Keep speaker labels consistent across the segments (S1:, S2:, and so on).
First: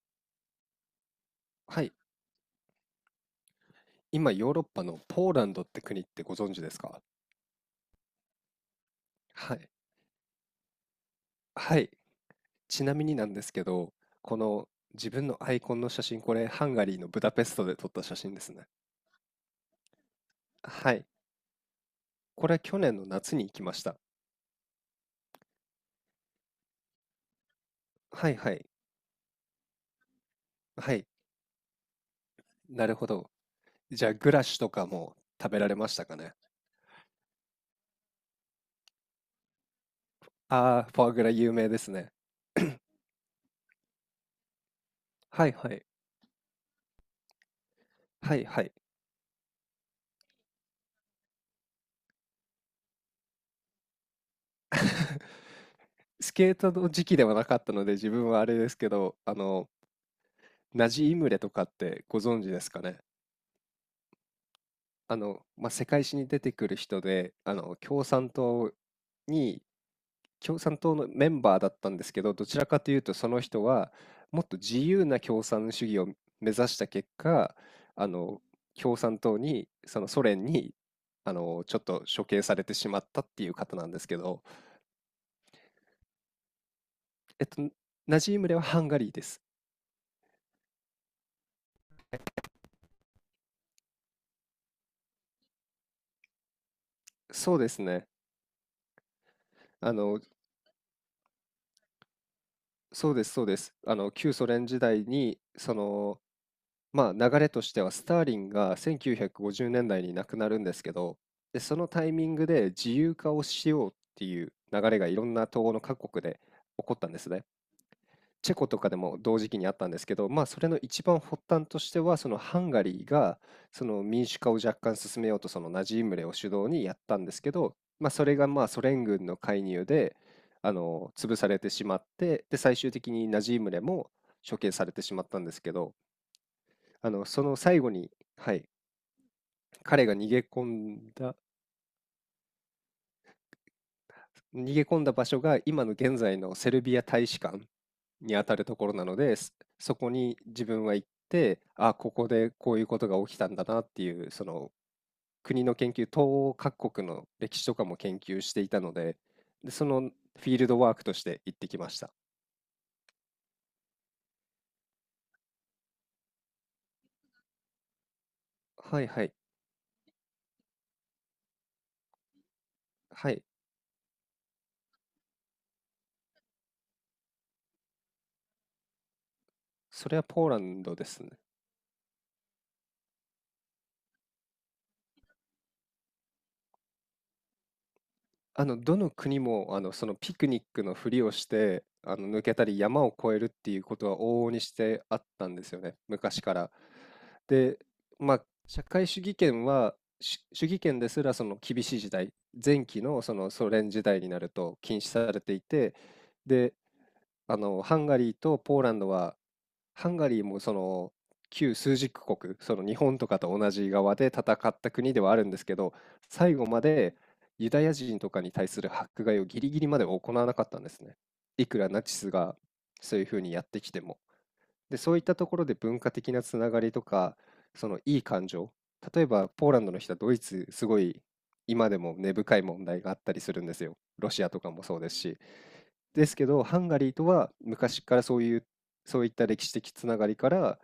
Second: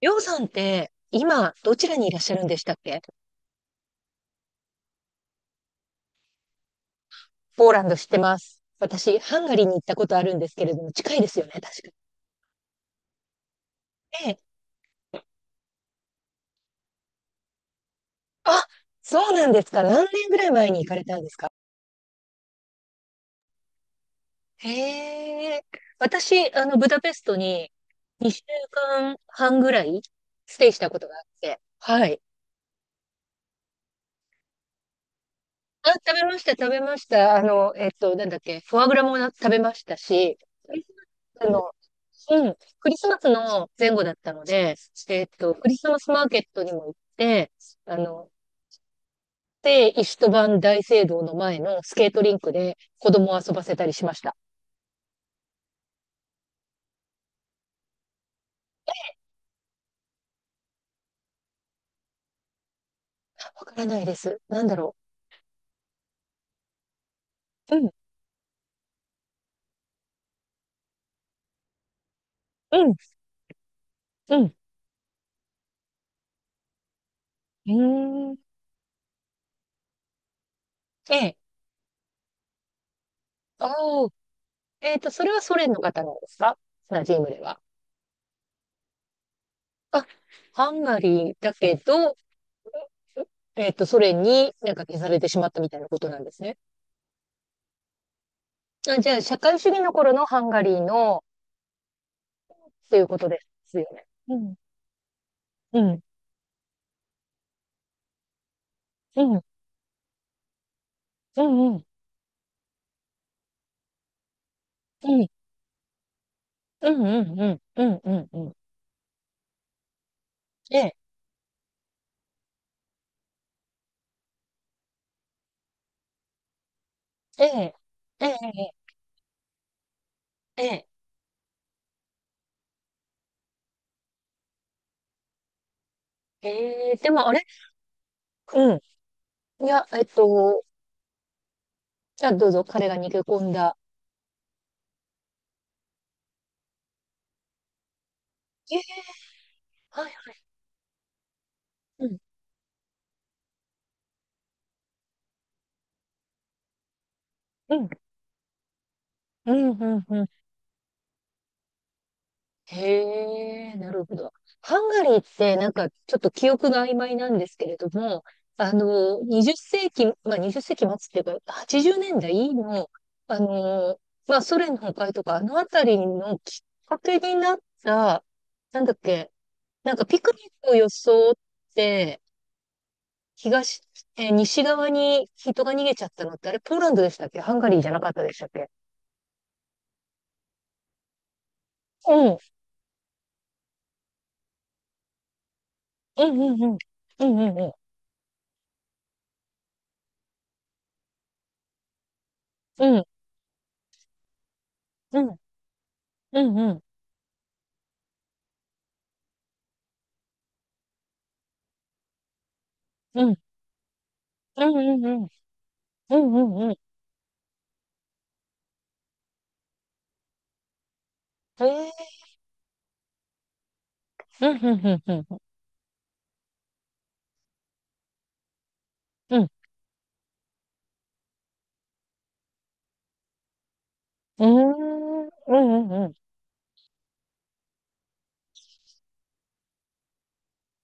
S1: りょうさんって、今、ど
S2: は
S1: ち
S2: い。
S1: らにいらっしゃるんでしたっけ？
S2: 今、ヨーロッパのポーランドって国ってご存知ですか？
S1: ポーランド知ってます。私、ハンガ
S2: は
S1: リー
S2: い。
S1: に行ったことあるんですけれども、近いですよね、確か
S2: はい。
S1: に。
S2: ちなみになんですけど、
S1: え
S2: こ
S1: え。
S2: の自分のアイコンの写真、これハンガリーのブダペストで撮った写真です
S1: あ、
S2: ね。
S1: そうなんですか。何年ぐらい前に行
S2: は
S1: かれ
S2: い。
S1: たんですか？
S2: これ去年の夏に行きました。
S1: へえ。私、ブダペストに
S2: はい
S1: 2
S2: はい。
S1: 週間半ぐらいステイした
S2: は
S1: こ
S2: い。
S1: とがあって、はい。
S2: なるほど。じゃあ、グラッシュとかも食べられま
S1: あ、
S2: した
S1: 食
S2: か
S1: べ
S2: ね？
S1: ました、食べました。あの、えっと、なんだっけ、フォアグラもな食べましたし、ク
S2: あ
S1: リ
S2: あ
S1: ス
S2: ー、フォアグラ
S1: マス
S2: 有名
S1: の、
S2: ですね。
S1: うん、クリスマスの前後だったので、
S2: はい
S1: ク
S2: は
S1: リ
S2: い。
S1: スマスマーケットにも行って、あの、
S2: はいはい。
S1: で、イストバン大聖堂の前のスケートリンクで子供を遊ばせたりしました。
S2: スケートの時期ではなかったので、自分はあれですけど、ナジイムレとかってご存知ですかね？
S1: わからないです。なんだろ
S2: 世界史に出てくる人で、
S1: う。うん、
S2: に共産党のメンバーだったんですけど、どちらか
S1: う
S2: と
S1: ん、
S2: いうとその人はもっ
S1: う
S2: と自由な共産主義を目指した結果、あ
S1: ん。うーん。
S2: の、共産党に、そのソ連に、
S1: ええ。
S2: ちょっと処刑されてしまったっていう方なんです
S1: お
S2: けど、
S1: えっと、それはソ連の方なんですか？ナジームで
S2: えっ
S1: は。
S2: と、ナジームレはハンガリーです。
S1: あ、ハンガリーだけど、ソ連になんか消されてしまったみたいなことなんですね。
S2: そうですね。
S1: あ、じゃあ、社会主義の
S2: あ
S1: 頃
S2: の、
S1: のハンガリーの、っていう
S2: そう
S1: こ
S2: で
S1: と
S2: す
S1: で
S2: そうです。
S1: すよね。
S2: 旧
S1: う
S2: ソ
S1: ん、
S2: 連時代に、そ
S1: うん、
S2: のまあ、流れとしてはスターリンが
S1: う
S2: 1950
S1: ん、うん、
S2: 年代に亡くなるんですけど、
S1: う
S2: で、
S1: ん、う
S2: そ
S1: ん、
S2: のタイミングで自由化をしようっていう流れがいろんな東欧の各国で起
S1: う
S2: こっ
S1: ん、
S2: たんで
S1: う
S2: す
S1: ん、
S2: ね。
S1: うん、うん、うん。う
S2: チェ
S1: ん、
S2: コとかでも同時期にあったんですけど、まあそれ
S1: え
S2: の
S1: え、
S2: 一番発端としては、そのハンガリーがその民主化を若干進めようとそのナジームレを主導にやったんです
S1: え
S2: け
S1: え、
S2: ど、まあそ
S1: え
S2: れがまあ
S1: え、
S2: ソ連軍の介入で
S1: ええ、
S2: 潰されてしまって、で最終的にナジームレも処刑されてしまったんですけど、
S1: ええ、でもあ
S2: そ
S1: れ
S2: の最後に、はい、
S1: うん。いや、
S2: 彼が逃げ込んだ
S1: じゃあどうぞ、彼が逃げ込んだ。
S2: 逃げ込んだ場所が今の現在のセルビア大使館にあたると
S1: え
S2: ころ
S1: え、
S2: なので、そそ
S1: は
S2: こ
S1: い、は
S2: に
S1: い。
S2: 自分は行って、あ、
S1: う
S2: こ
S1: ん、
S2: こでこういうことが起きたんだなっていう、その国の研究、東欧各国の歴史と
S1: う
S2: か
S1: ん、
S2: も研究していたので、
S1: うん、
S2: で、
S1: う
S2: その
S1: ん、
S2: フ
S1: うん。
S2: ィールドワークとして行ってきました。
S1: へえ、なるほど。ハンガリーってなんかちょっと記憶が曖昧なんですけれども、
S2: はいはい。
S1: 20世紀、まあ20世紀末っていうか、80年代の、
S2: は
S1: あ
S2: い。
S1: の、まあソ連の崩壊とか、あのあたりのきっかけになった、なんだっけ、なんか
S2: それ
S1: ピ
S2: は
S1: ク
S2: ポ
S1: ニ
S2: ー
S1: ッ
S2: ラ
S1: クを
S2: ンドですね。
S1: 装って、東、西側に人が逃げちゃったのって、あれポーランドでしたっけ？ハンガリーじゃなかったでしたっけ？
S2: どの国も、そのピクニックのふりをして、
S1: うん、
S2: 抜けたり山を越えるっていうことは往々にしてあったんですよね、
S1: うん、
S2: 昔か
S1: うん、
S2: ら。
S1: うん、うん、
S2: で、まあ、社会主義圏は、し主義圏ですらその厳しい時代、前
S1: う
S2: 期
S1: ん、
S2: のそのソ連時代になると禁止
S1: うん、う
S2: さ
S1: ん、
S2: れていて、
S1: うん、うん、
S2: で、
S1: うん。
S2: ハンガリーとポーランドはハンガリーもその旧枢軸国、その日本
S1: う
S2: と
S1: ん、
S2: かと同じ側で戦
S1: うん、
S2: った
S1: うん、う
S2: 国で
S1: ん。
S2: はあるんですけど、
S1: うん、
S2: 最
S1: う
S2: 後
S1: ん、うん。
S2: までユダヤ人とかに対する迫害をギリギリまで行わなかったんですね。い
S1: え
S2: くらナ
S1: え、
S2: チスがそういうふうにやってきても。
S1: うん、う
S2: で、
S1: ん、うん、
S2: そういっ
S1: う
S2: た
S1: ん、
S2: ところで文化的なつながりとか、そのいい感情、例え
S1: うん。うん。
S2: ば
S1: う
S2: ポーランドの人はドイツ、すごい今でも根深い問題があったりするんですよ。ロシ
S1: ー
S2: アとかもそうです
S1: ん。うん、
S2: し。
S1: うん、う
S2: ですけど、ハンガリーとは昔からそういう、そういった歴史的つながりから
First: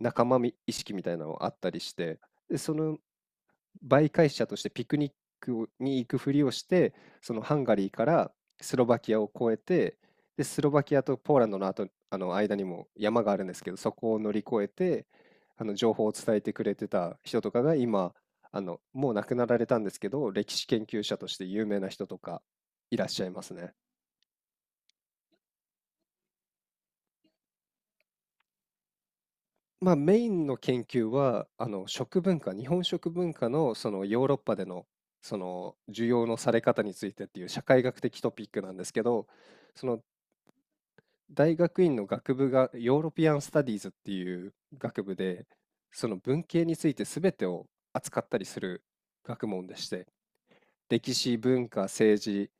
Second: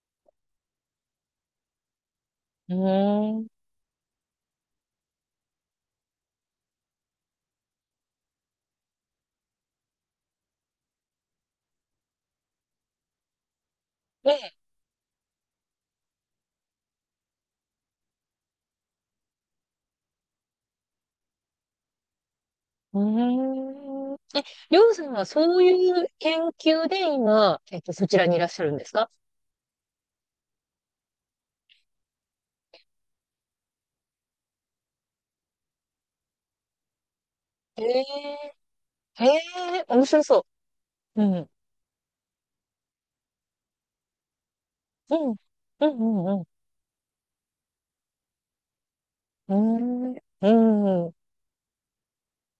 S2: 仲間み意識みたいなのがあったりして、で、
S1: ん。
S2: その
S1: うーん。
S2: 媒介者としてピクニックに行くふりをして、そのハンガリーからスロバキアを越えて、で、スロバキアとポーランドの後、あの間にも山があるんですけど、そこを
S1: え
S2: 乗り
S1: え。
S2: 越えて、あの情報を伝えてくれてた人とかが今、もう亡くなられたんですけど、歴史研究者として有名な人とかい
S1: う
S2: らっしゃいますね。
S1: ーん。りょうさんはそういう研究で今、そちらにいらっしゃるんですか？
S2: まあ、メインの研究は、食文化、日本食文化のそのヨーロッパでのその需要のされ方についてっていう社
S1: へ
S2: 会学的トピッ
S1: え、
S2: クなんですけ
S1: へ
S2: ど、
S1: え
S2: その
S1: 面白そう。うん。
S2: 大学院の学部がヨーロピアン・スタディーズっていう学
S1: う
S2: 部
S1: ん。
S2: で、
S1: う
S2: その
S1: ん、うん、
S2: 文
S1: う
S2: 系について全てを扱ったりする学問でして、
S1: ん。うーん。うん。う
S2: 歴史、文化、政治、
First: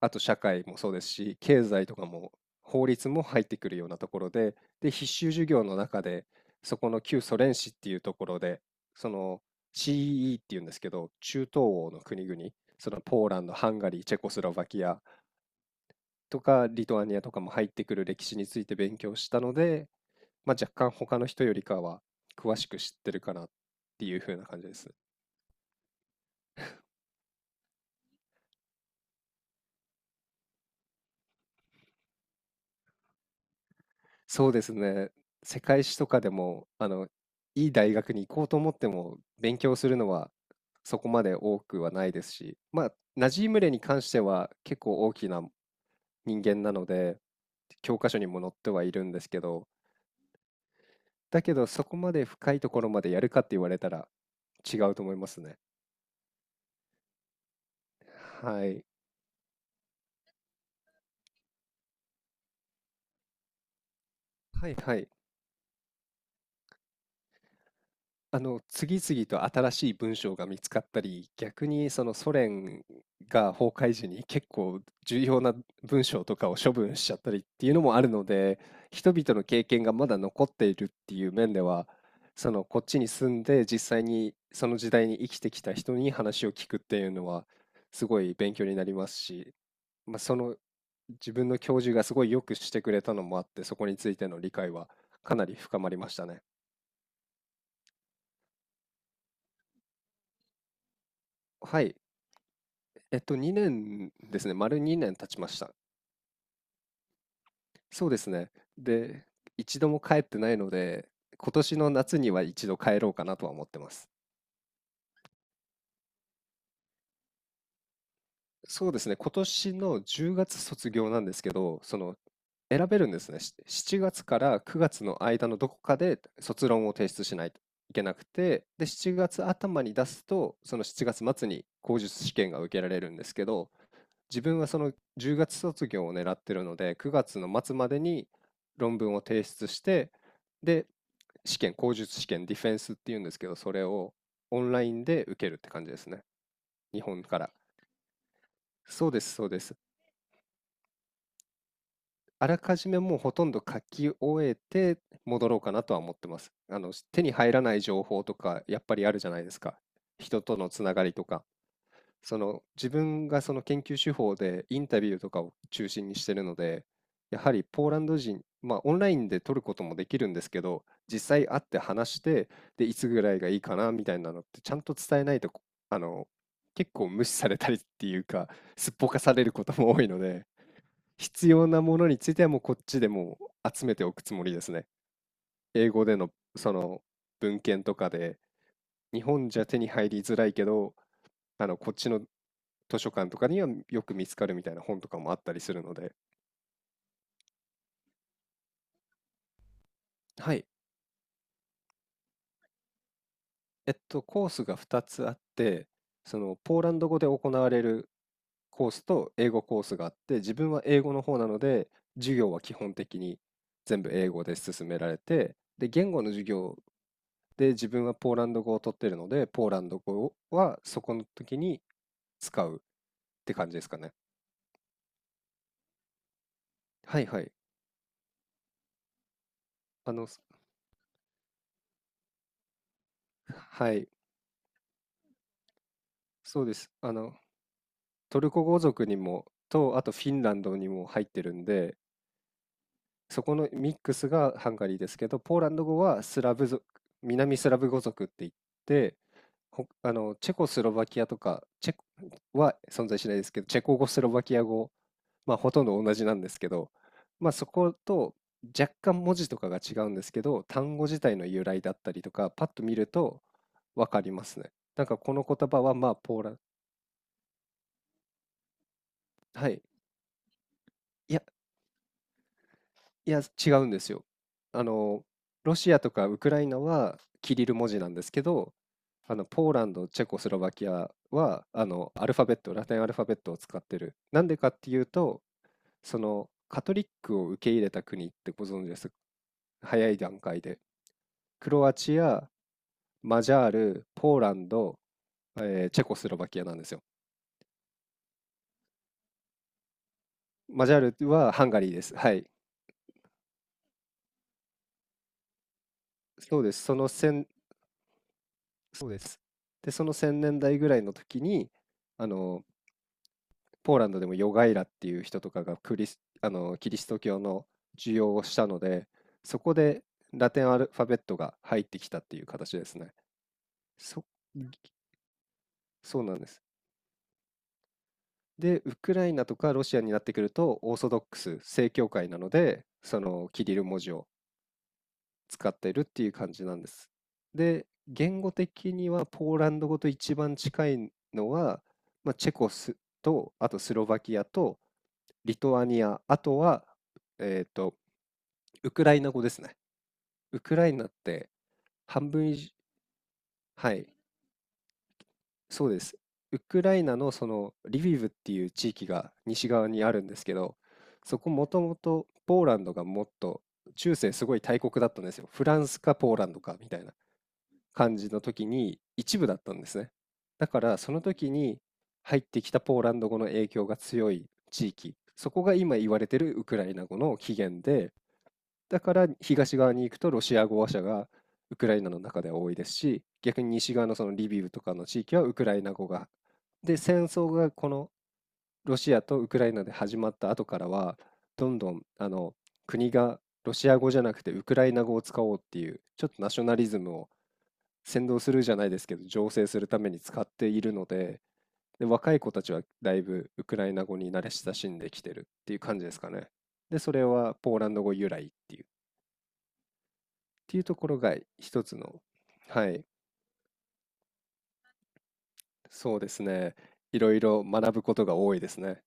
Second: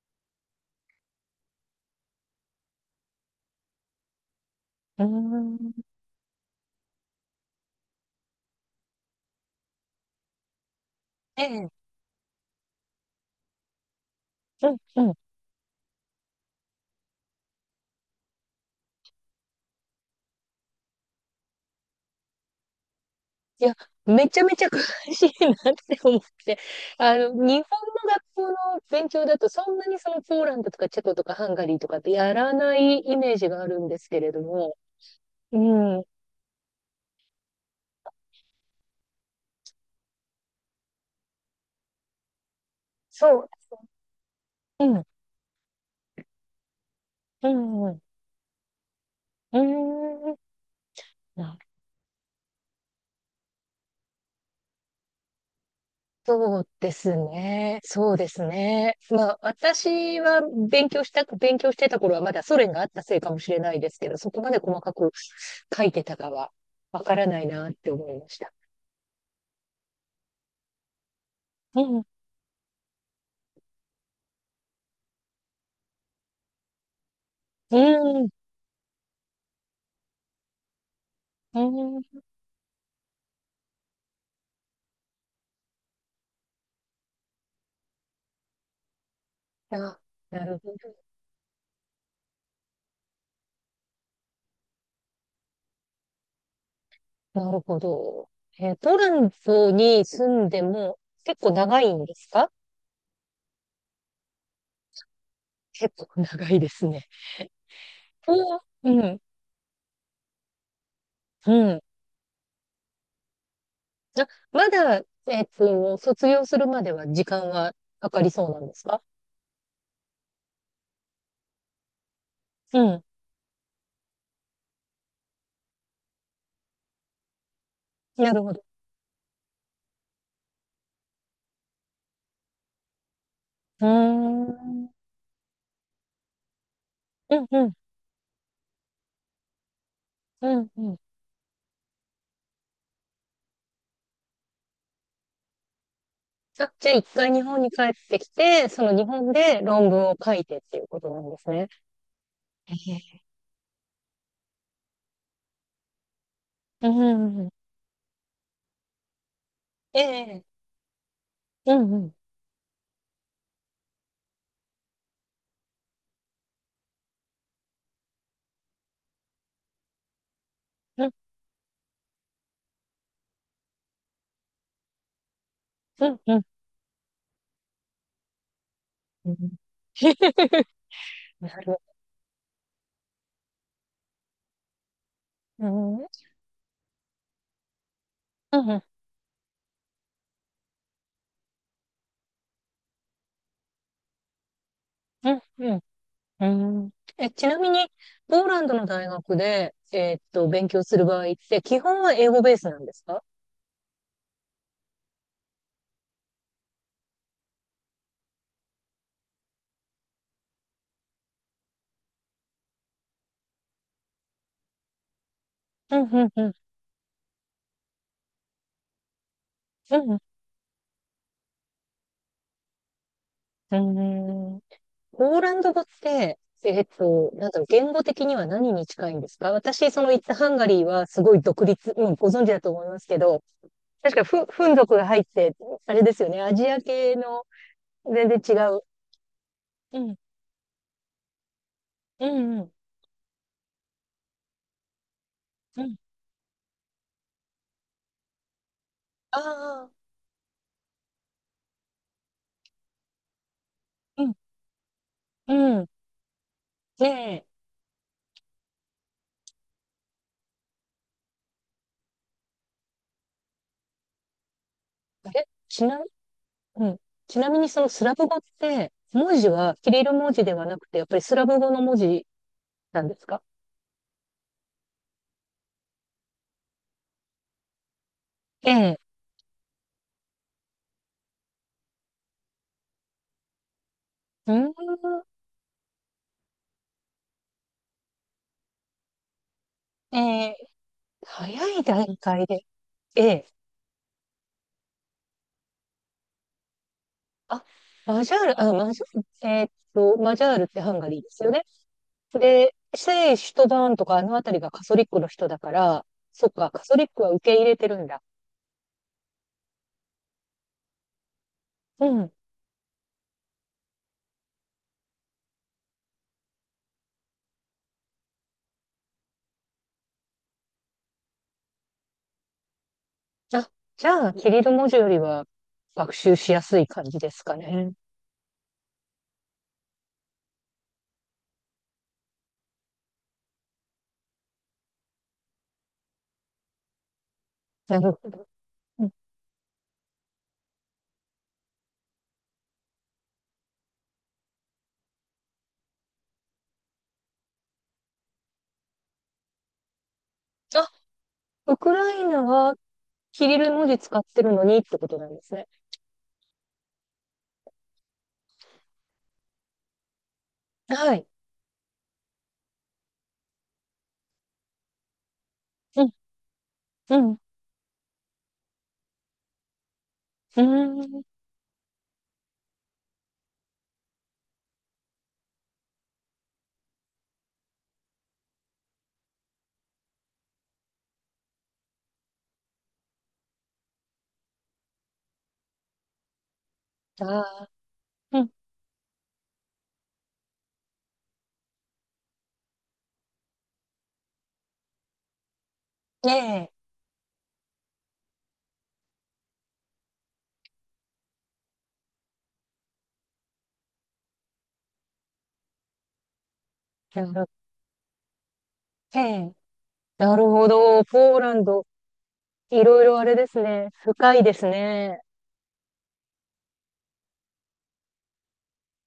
S2: あと社会もそうですし、経済とかも法律も入ってくるようなところで、で、
S1: ー
S2: 必修授業
S1: ん。
S2: の中で、そこの旧ソ連史っていうところで、その CEE っていうんですけど、中
S1: え
S2: 東
S1: え。
S2: 欧の国々、そのポーランド、ハンガリー、チェコスロバ
S1: うん、
S2: キア
S1: うん。
S2: とかリトアニアとかも入ってくる歴史について勉強したので、まあ、若干他の人よりかは詳しく知ってるかなっ
S1: いや、
S2: ていう
S1: め
S2: 風
S1: ち
S2: な
S1: ゃめ
S2: 感
S1: ち
S2: じ
S1: ゃ
S2: で
S1: 詳
S2: す。
S1: しいなって思って、日本の学校の勉強だと、そんなにそのポーランドとかチェコとかハンガリーとかってやらないイメージがあるんですけれど
S2: そうです
S1: も、
S2: ね。
S1: う
S2: 世界史
S1: ん、
S2: とかでも、いい大学に行こうと思っても、勉強するのはそこまで多くはないですし、まあ、ナ
S1: そ
S2: ジ
S1: う、
S2: ームレに関しては結
S1: う
S2: 構
S1: ん、
S2: 大きな人間なので、
S1: うん、うん、
S2: 教
S1: う
S2: 科書にも載ってはいるんですけ
S1: ー
S2: ど、
S1: ん、
S2: だけどそこまで深いところまでやるかって言われたら違うと思いますね。
S1: そうですね。そうです
S2: はい。
S1: ね。まあ、私は勉強してた頃はまだソ連があったせいかもしれないですけど、そこまで
S2: はい
S1: 細か
S2: はい。
S1: く書いてたかはわからないなって思いました。
S2: 次々と新しい文章が見つかったり、逆
S1: う
S2: に
S1: ん、
S2: そのソ連が崩壊時に結構重要な文章とかを処分しちゃったりっていう
S1: う
S2: のもあるの
S1: ん、
S2: で、人々の経験がまだ残っているっていう面
S1: う
S2: では、
S1: ん、
S2: そのこっちに住んで実際にその時代に生きてきた人に話を聞くっていうのはすごい勉強になりますし、
S1: あ、
S2: まあ、そ
S1: な
S2: の
S1: るほど。
S2: 自分の教授がすごいよくしてくれたのもあって、そこについての理解はかなり深まりましたね。
S1: なるほど。トランプに住んでも結構長
S2: は
S1: い
S2: い。
S1: んですか？
S2: 2年ですね。丸2年経ちました。
S1: 結構長いですね。
S2: そうですね。
S1: おーうん、
S2: で、一度も帰ってないので、今
S1: う
S2: 年
S1: ん。
S2: の夏には一度帰ろうかなとは思ってます。
S1: あ、まだ、卒業するまでは時間はかかりそうなんです
S2: そうで
S1: か？
S2: すね。今年の10月卒業なんですけど、その、
S1: う
S2: 選べ
S1: ん。
S2: るんですね。し7月から9月の間のどこかで卒論を提出しないといけなく
S1: なるほど。
S2: て、で、7月頭に出すと、その7月末に口述試験が受けられるんですけど、
S1: うー
S2: 自
S1: ん。う
S2: 分はそ
S1: ん、
S2: の10月卒業を狙ってるので、9月
S1: う
S2: の
S1: ん、
S2: 末までに論文を提出して、
S1: うん、
S2: で、
S1: うん。
S2: 試験、口述試験、ディフェンスっていうんですけど、それをオンラインで受けるって感じですね。
S1: あ、じゃあ
S2: 日
S1: 一
S2: 本
S1: 回
S2: か
S1: 日
S2: ら。
S1: 本に帰ってきて、その日
S2: そうで
S1: 本
S2: す、そう
S1: で
S2: です。
S1: 論文を書いてっていうことなんですね。
S2: あら
S1: え
S2: かじめもう
S1: え、
S2: ほとんど書き終えて戻ろうかなとは思ってます。
S1: うん、う
S2: 手に
S1: ん、うん、
S2: 入らない情報とか、やっぱりあるじゃないですか。人
S1: ええ、
S2: とのつながりとか。
S1: うん、うん、
S2: その自分がその研究手法でインタビューとかを中心にしてるので、やはりポーランド人、まあオンラインで撮ることもできるんですけど、
S1: うん、
S2: 実際会って話して、で、いつぐらいがいいかなみたいなのってちゃんと伝えないと、あ
S1: う
S2: の、
S1: ん、
S2: 結構無視されたりっていうか、すっぽか
S1: う
S2: され
S1: ん。
S2: ることも多いので、必
S1: な
S2: 要
S1: る、
S2: なものについてはもうこっちでもう集めておくつもりですね。
S1: う
S2: 英
S1: ん、う
S2: 語
S1: ん、
S2: でのその文献とかで、
S1: うん、
S2: 日本じゃ手に入りづらいけど、こっちの図書館とかにはよく見つかるみたいな本とか
S1: う
S2: もあったりす
S1: ん、
S2: るので、
S1: うん。え、ちなみに、ポーランドの大学で、
S2: はい。
S1: 勉強する場合って、基本は英語ベースなんですか？
S2: コースが2つあって、その、ポーランド語で行われるコースと英語コースがあって、自分は英語の方なので、授業は基本的に全部英語で進められて、で、
S1: うん、
S2: 言語
S1: うん、
S2: の授
S1: うん、
S2: 業で自分はポーランド語を取ってるので、ポーランド語はそこの時に使うって感じ
S1: う
S2: ですかね。
S1: ん、うん。ポーランド語って、
S2: はいは
S1: なん
S2: い。
S1: だろう、言語的には何に近いんですか？私、その
S2: あ
S1: 行っ
S2: の、
S1: たハンガリーはすごい独立、うん、ご存知だと思いますけど、
S2: はい、
S1: 確かフン族が入って、あれですよね、ア
S2: そう
S1: ジ
S2: で
S1: ア
S2: す。
S1: 系の全然
S2: トル
S1: 違
S2: コ語
S1: う。
S2: 族にもと、
S1: う
S2: あと
S1: ん、
S2: フィンランドにも入ってるんで、
S1: うん、うん、
S2: そこのミックスがハンガリーですけど、ポーラン
S1: う
S2: ド
S1: ん。
S2: 語はスラブ族、南スラブ語族って言って、
S1: あ
S2: ほ
S1: あ、
S2: あのチェコスロバキアとかチェコは存在しないですけど、チェコ語、ス
S1: う
S2: ロ
S1: ん、
S2: バキア語、ま
S1: う
S2: あ、ほとん
S1: ん。
S2: ど同じなんですけど、
S1: で、
S2: まあ、そこと若干文字とかが違うんですけど、単語自体の由来だったりとか、パッと見ると分かりますね。なんかこの
S1: え、
S2: 言葉
S1: ち
S2: は
S1: な、
S2: まあポーラン、
S1: うん。ちなみにそのスラブ語って、文字
S2: は
S1: は
S2: い。
S1: キリル文字ではなくて、やっぱり
S2: い
S1: ス
S2: や、
S1: ラブ語の文字なんです
S2: いや、
S1: か？
S2: 違うんですよ。あの、ロシアとかウクライナはキリル文字なんですけ
S1: え
S2: ど、
S1: え。
S2: ポーランド、チェコスロバキアは、アルファベット、ラテンアルファベットを使ってる。なん
S1: う
S2: で
S1: ー
S2: か
S1: ん。
S2: っていうと、その、カトリックを受け入れた国ってご存知ですか？早
S1: え
S2: い段
S1: え、
S2: 階で。
S1: 早
S2: ク
S1: い
S2: ロア
S1: 段
S2: チ
S1: 階
S2: ア、
S1: で。え
S2: マ
S1: え。
S2: ジャール、ポーランド、チェコスロバキアなんですよ。
S1: あ、マジャール、あ、マジャール、マジャールって
S2: マ
S1: ハ
S2: ジ
S1: ン
S2: ャ
S1: ガ
S2: ー
S1: リー
S2: ル
S1: ですよ
S2: は
S1: ね。
S2: ハンガリーです。はい。
S1: で、聖シュトバーンとかあの辺りがカソリックの人だから、そっ
S2: そう
S1: か、
S2: です。
S1: カソ
S2: そ
S1: リ
S2: の
S1: ックは
S2: 1、
S1: 受け入れてるんだ。
S2: そうです。で、その1000年代ぐらいの時に、
S1: う
S2: あ
S1: ん。
S2: のポーランドでもヨガイラっていう人とかがクリス、あのキリスト教の授業をしたので、そこでラテンアルファベットが入ってきたっていう形ですね。
S1: あ、じ
S2: そ、
S1: ゃあ、キリル文字よりは学
S2: そうな
S1: 習
S2: んで
S1: し
S2: す。
S1: やすい感じですかね。
S2: で、ウクライナとかロシアになってくると、オーソドックス、正教会なので、そのキリル文字を使っているっていう感じなんです。で、
S1: なるほ
S2: 言
S1: ど。
S2: 語的
S1: うん、
S2: にはポーランド語と一番近いのは、まあ、チェコスと、あとスロバキアとリトアニア、あとは、えーとウクライナ語ですね。ウクラ
S1: あ、
S2: イナって
S1: ウクライ
S2: 半
S1: ナ
S2: 分以上、
S1: はキリル文
S2: は
S1: 字
S2: い、
S1: 使ってるのにってことなんですね。
S2: そうです。ウクライナのそのリビウっていう地域が西側にあるんですけど、
S1: はい。
S2: そこもともとポーランドがもっと中世すごい大国だったんですよ。フランス
S1: うん、
S2: かポーランドかみたいな
S1: うん、う
S2: 感じの時に一部だったんですね。
S1: ー
S2: だからその
S1: ん。
S2: 時に入ってきたポーランド語の影響が強い地域、そこが今言われてるウクライナ語の起源で、だから東側に行くとロシア語話者がウクライナの中では多いですし、逆に西側のそのリビウとかの地域はウクライナ語が。で、戦
S1: あ
S2: 争がこの
S1: あ、うん。
S2: ロシアとウクライナで始まった後からは、どんどん国がロシア語じゃなくてウクライナ語を使おうっていう、ちょ
S1: え
S2: っとナショ
S1: え、
S2: ナリズムを扇動するじゃないですけど、醸成するために使っているので、で、若い子たちはだいぶウクライナ語に慣れ親しんできてるっていう感じですかね。で、そ
S1: な
S2: れ
S1: るほど、
S2: はポーランド語由来っていう。
S1: ええ。なる
S2: っ
S1: ほ
S2: ていうと
S1: ど。
S2: ころ
S1: ポ
S2: が
S1: ーラン
S2: 一
S1: ド、
S2: つの、
S1: い
S2: は
S1: ろ
S2: い、
S1: いろあれですね。深いですね。
S2: そうですね。いろいろ学ぶことが多いですね。